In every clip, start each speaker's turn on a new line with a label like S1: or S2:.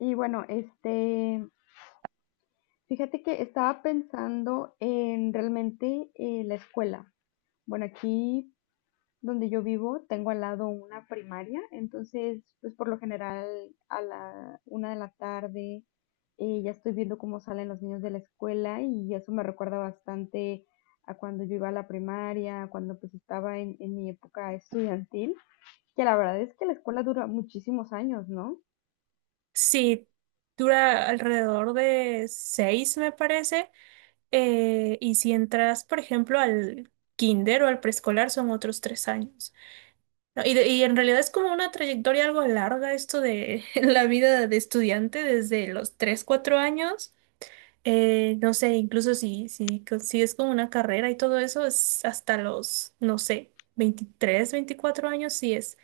S1: Y bueno, fíjate que estaba pensando en realmente la escuela. Bueno, aquí donde yo vivo tengo al lado una primaria, entonces pues por lo general a la una de la tarde ya estoy viendo cómo salen los niños de la escuela y eso me recuerda bastante a cuando yo iba a la primaria, cuando pues estaba en mi época estudiantil, que la verdad es que la escuela dura muchísimos años, ¿no?
S2: Sí, dura alrededor de 6, me parece. Y si entras, por ejemplo, al kinder o al preescolar, son otros 3 años. No, y en realidad es como una trayectoria algo larga esto de la vida de estudiante desde los 3, 4 años. No sé, incluso si consigues con una carrera y todo eso, es hasta los, no sé, 23, 24 años, sí es,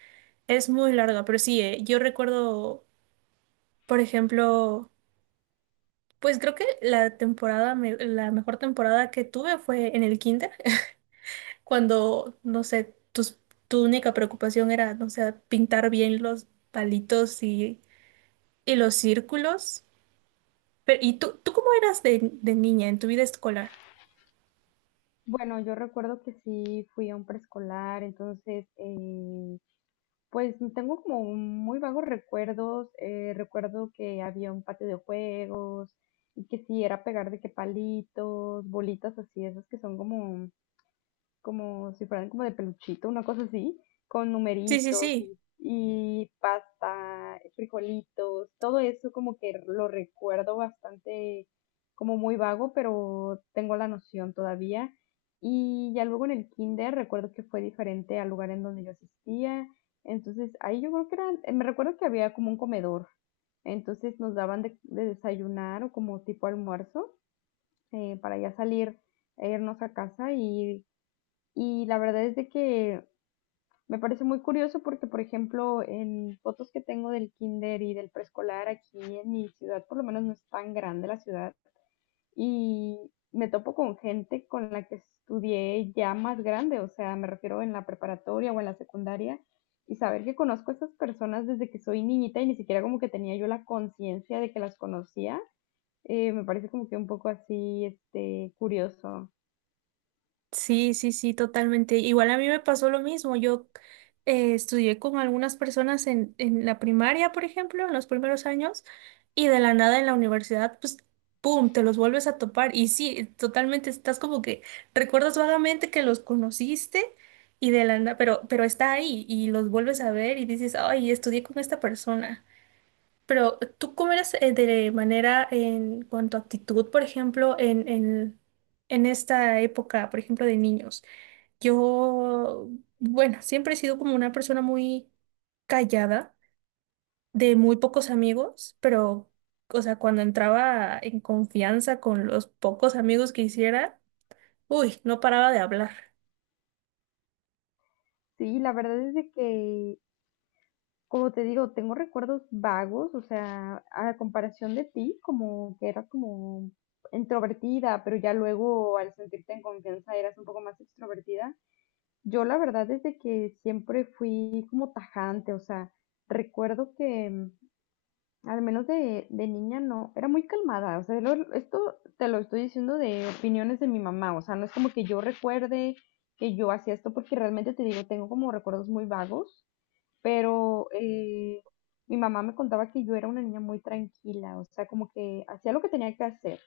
S2: es muy larga. Pero sí, yo recuerdo, por ejemplo. Pues creo que la temporada, la mejor temporada que tuve fue en el kinder, cuando, no sé, tu única preocupación era, no sé, pintar bien los palitos y los círculos. Pero, ¿y tú cómo eras de niña en tu vida escolar?
S1: Bueno, yo recuerdo que sí fui a un preescolar, entonces, pues tengo como un muy vagos recuerdos. Recuerdo que había un patio de juegos y que sí era pegar de que palitos, bolitas así, esas que son como como si fueran como de peluchito, una cosa así, con
S2: Sí, sí,
S1: numeritos
S2: sí.
S1: y, y pasta, frijolitos, todo eso como que lo recuerdo bastante como muy vago, pero tengo la noción todavía. Y ya luego en el kinder recuerdo que fue diferente al lugar en donde yo asistía. Entonces ahí yo creo que eran, me recuerdo que había como un comedor. Entonces nos daban de desayunar o como tipo almuerzo para ya salir e irnos a casa y la verdad es de que me parece muy curioso porque, por ejemplo, en fotos que tengo del kinder y del preescolar aquí en mi ciudad, por lo menos no es tan grande la ciudad, y me topo con gente con la que estudié ya más grande, o sea, me refiero en la preparatoria o en la secundaria, y saber que conozco a estas personas desde que soy niñita y ni siquiera como que tenía yo la conciencia de que las conocía, me parece como que un poco así, este, curioso.
S2: Sí, sí, sí, totalmente. Igual a mí me pasó lo mismo. Yo estudié con algunas personas en la primaria, por ejemplo, en los primeros años, y de la nada en la universidad, pues, ¡pum!, te los vuelves a topar. Y sí, totalmente, estás como que recuerdas vagamente que los conociste y de la nada, pero está ahí y los vuelves a ver y dices, ay, estudié con esta persona. Pero tú cómo eres de manera en cuanto a actitud, por ejemplo, en esta época, por ejemplo, de niños. Yo, bueno, siempre he sido como una persona muy callada, de muy pocos amigos, pero, o sea, cuando entraba en confianza con los pocos amigos que hiciera, uy, no paraba de hablar.
S1: Sí, la verdad es de que como te digo, tengo recuerdos vagos, o sea, a comparación de ti, como que eras como introvertida, pero ya luego al sentirte en confianza eras un poco más extrovertida. Yo la verdad es de que siempre fui como tajante, o sea, recuerdo que al menos de niña no, era muy calmada, o sea, lo- esto te lo estoy diciendo de opiniones de mi mamá, o sea, no es como que yo recuerde que yo hacía esto porque realmente te digo, tengo como recuerdos muy vagos pero mi mamá me contaba que yo era una niña muy tranquila, o sea, como que hacía lo que tenía que hacer.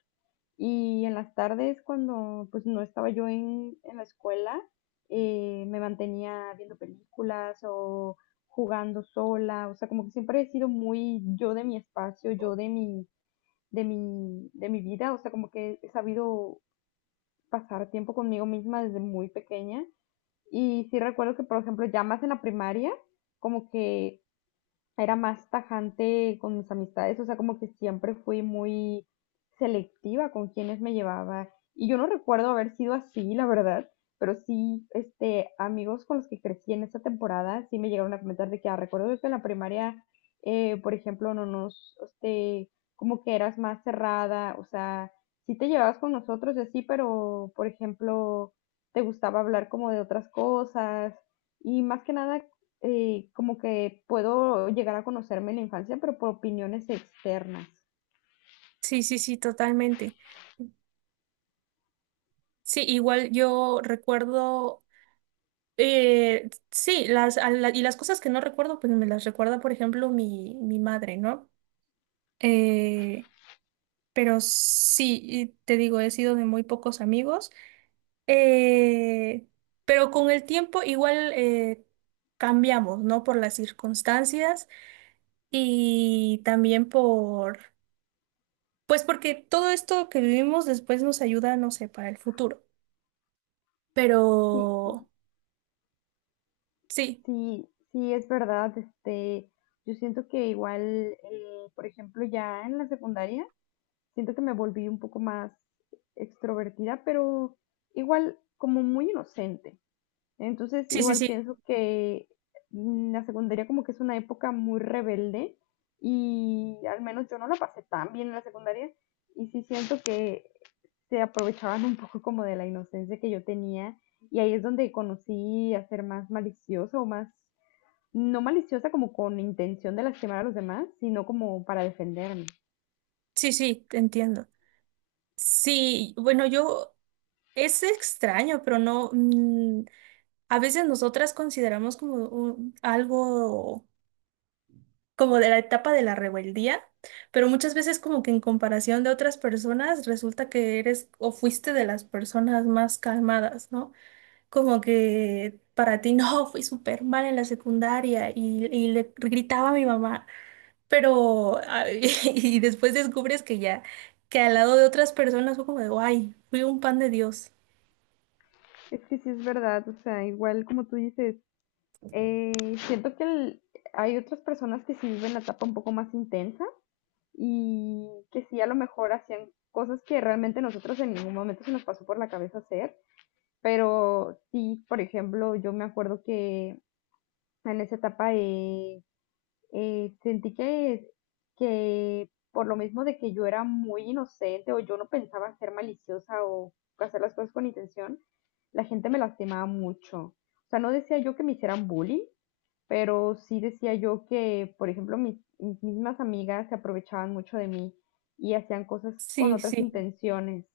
S1: Y en las tardes, cuando pues no estaba yo en la escuela, me mantenía viendo películas o jugando sola, o sea, como que siempre he sido muy yo de mi espacio, yo de mi vida, o sea, como que he sabido pasar tiempo conmigo misma desde muy pequeña. Y sí recuerdo que, por ejemplo, ya más en la primaria, como que era más tajante con mis amistades, o sea, como que siempre fui muy selectiva con quienes me llevaba. Y yo no recuerdo haber sido así, la verdad, pero sí, este, amigos con los que crecí en esa temporada, sí me llegaron a comentar de que, ah, recuerdo que en la primaria, por ejemplo, no nos, este, como que eras más cerrada, o sea, sí te llevabas con nosotros y así, pero, por ejemplo, te gustaba hablar como de otras cosas. Y más que nada como que puedo llegar a conocerme en la infancia, pero por opiniones externas.
S2: Sí, sí, sí, totalmente. Sí, igual yo recuerdo. Sí, y las cosas que no recuerdo, pues me las recuerda, por ejemplo, mi madre, ¿no? Eh, pero sí, y te digo, he sido de muy pocos amigos, eh, pero con el tiempo igual cambiamos, ¿no? Por las circunstancias y también pues porque todo esto que vivimos después nos ayuda, no sé, para el futuro. Pero
S1: Sí,
S2: sí,
S1: sí, sí, es verdad. Este, yo siento que igual, por ejemplo, ya en la secundaria, siento que me volví un poco más extrovertida, pero igual como muy inocente. Entonces,
S2: sí, sí,
S1: igual pienso
S2: sí,
S1: que la secundaria como que es una época muy rebelde y al menos yo no la pasé tan bien en la secundaria y sí siento que se aprovechaban un poco como de la inocencia que yo tenía y ahí es donde conocí a ser más maliciosa o más, no maliciosa como con intención de lastimar a los demás, sino como para defenderme.
S2: sí, sí, te entiendo. Sí, bueno, yo es extraño, pero no, a veces nosotras consideramos como algo como de la etapa de la rebeldía, pero muchas veces como que en comparación de otras personas resulta que eres o fuiste de las personas más calmadas, ¿no? Como que para ti no, fui súper mal en la secundaria y le gritaba a mi mamá, pero ay, y después descubres que ya, que al lado de otras personas fue como de, ay, fui un pan de Dios.
S1: Es que sí es verdad, o sea, igual como tú dices, eh, siento que el- hay otras personas que sí viven la etapa un poco más intensa y que sí, a lo mejor hacían cosas que realmente nosotros en ningún momento se nos pasó por la cabeza hacer, pero sí, por ejemplo, yo me acuerdo que en esa etapa sentí que por lo mismo de que yo era muy inocente o yo no pensaba ser maliciosa o hacer las cosas con intención, la gente me lastimaba mucho. O sea, no decía yo que me hicieran bullying, pero sí decía yo que, por ejemplo, mis mismas amigas se aprovechaban mucho de mí y hacían cosas con
S2: Sí,
S1: otras
S2: sí.
S1: intenciones.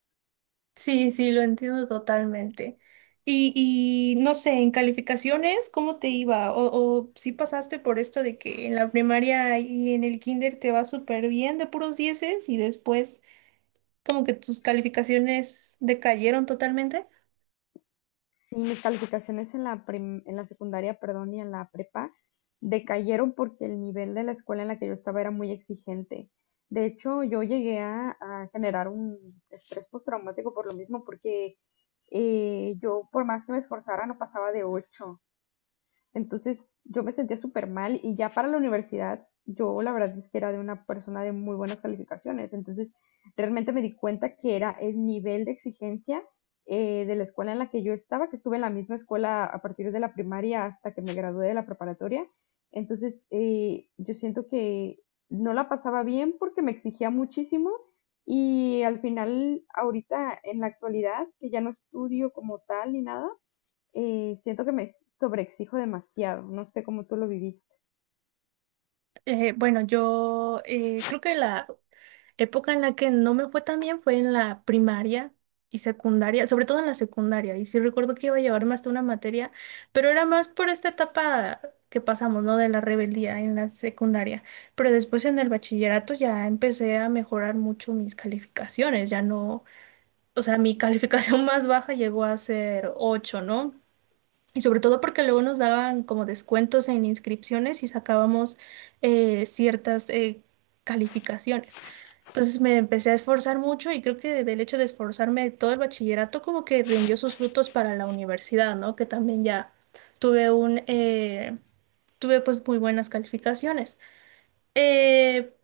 S2: Sí, sí, lo entiendo totalmente. Y no sé, en calificaciones, ¿cómo te iba? O si pasaste por esto de que en la primaria y en el kinder te va súper bien de puros dieces y después como que tus calificaciones decayeron totalmente.
S1: Y mis calificaciones en la, prim- en la secundaria, perdón, y en la prepa decayeron porque el nivel de la escuela en la que yo estaba era muy exigente. De hecho, yo llegué a generar un estrés postraumático por lo mismo, porque yo, por más que me esforzara, no pasaba de 8. Entonces yo me sentía súper mal y ya para la universidad yo la verdad es que era de una persona de muy buenas calificaciones. Entonces realmente me di cuenta que era el nivel de exigencia de la escuela en la que yo estaba, que estuve en la misma escuela a partir de la primaria hasta que me gradué de la preparatoria. Entonces yo siento que no la pasaba bien porque me exigía muchísimo y al final ahorita en la actualidad, que ya no estudio como tal ni nada siento que me sobreexijo demasiado. No sé cómo tú lo viviste.
S2: Bueno, yo creo que la época en la que no me fue tan bien fue en la primaria y secundaria, sobre todo en la secundaria. Y sí recuerdo que iba a llevarme hasta una materia, pero era más por esta etapa que pasamos, ¿no? De la rebeldía en la secundaria. Pero después en el bachillerato ya empecé a mejorar mucho mis calificaciones. Ya no, o sea, mi calificación más baja llegó a ser 8, ¿no? Y sobre todo porque luego nos daban como descuentos en inscripciones y sacábamos ciertas calificaciones. Entonces me empecé a esforzar mucho y creo que del hecho de esforzarme todo el bachillerato como que rindió sus frutos para la universidad, ¿no? Que también ya tuve un, eh, tuve pues muy buenas calificaciones. Eh,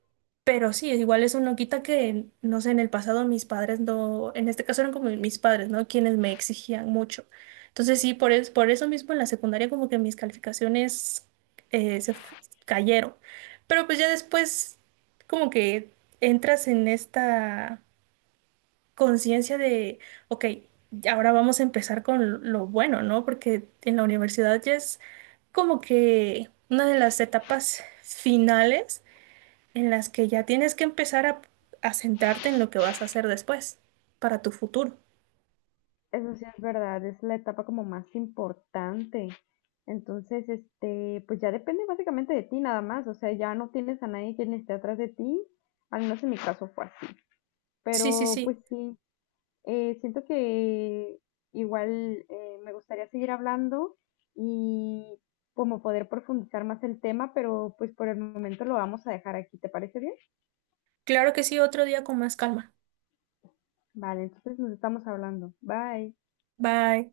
S2: pero sí, es igual eso no quita que, no sé, en el pasado mis padres no, en este caso eran como mis padres, ¿no? Quienes me exigían mucho. Entonces sí, por eso mismo en la secundaria como que mis calificaciones eh, se fu- cayeron. Pero pues ya después como que entras en esta conciencia de, ok, ahora vamos a empezar con lo bueno, ¿no? Porque en la universidad ya es como que una de las etapas finales en las que ya tienes que empezar a centrarte en lo que vas a hacer después, para tu futuro.
S1: Eso sí es verdad, es la etapa como más importante. Entonces, este, pues ya depende básicamente de ti nada más. O sea, ya no tienes a nadie quien esté atrás de ti. Al menos en mi caso fue así.
S2: Sí, sí,
S1: Pero
S2: sí.
S1: pues sí, siento que igual me gustaría seguir hablando y como poder profundizar más el tema, pero pues por el momento lo vamos a dejar aquí. ¿Te parece bien?
S2: Claro que sí, otro día con más calma.
S1: Vale, entonces nos estamos hablando. Bye.
S2: Bye.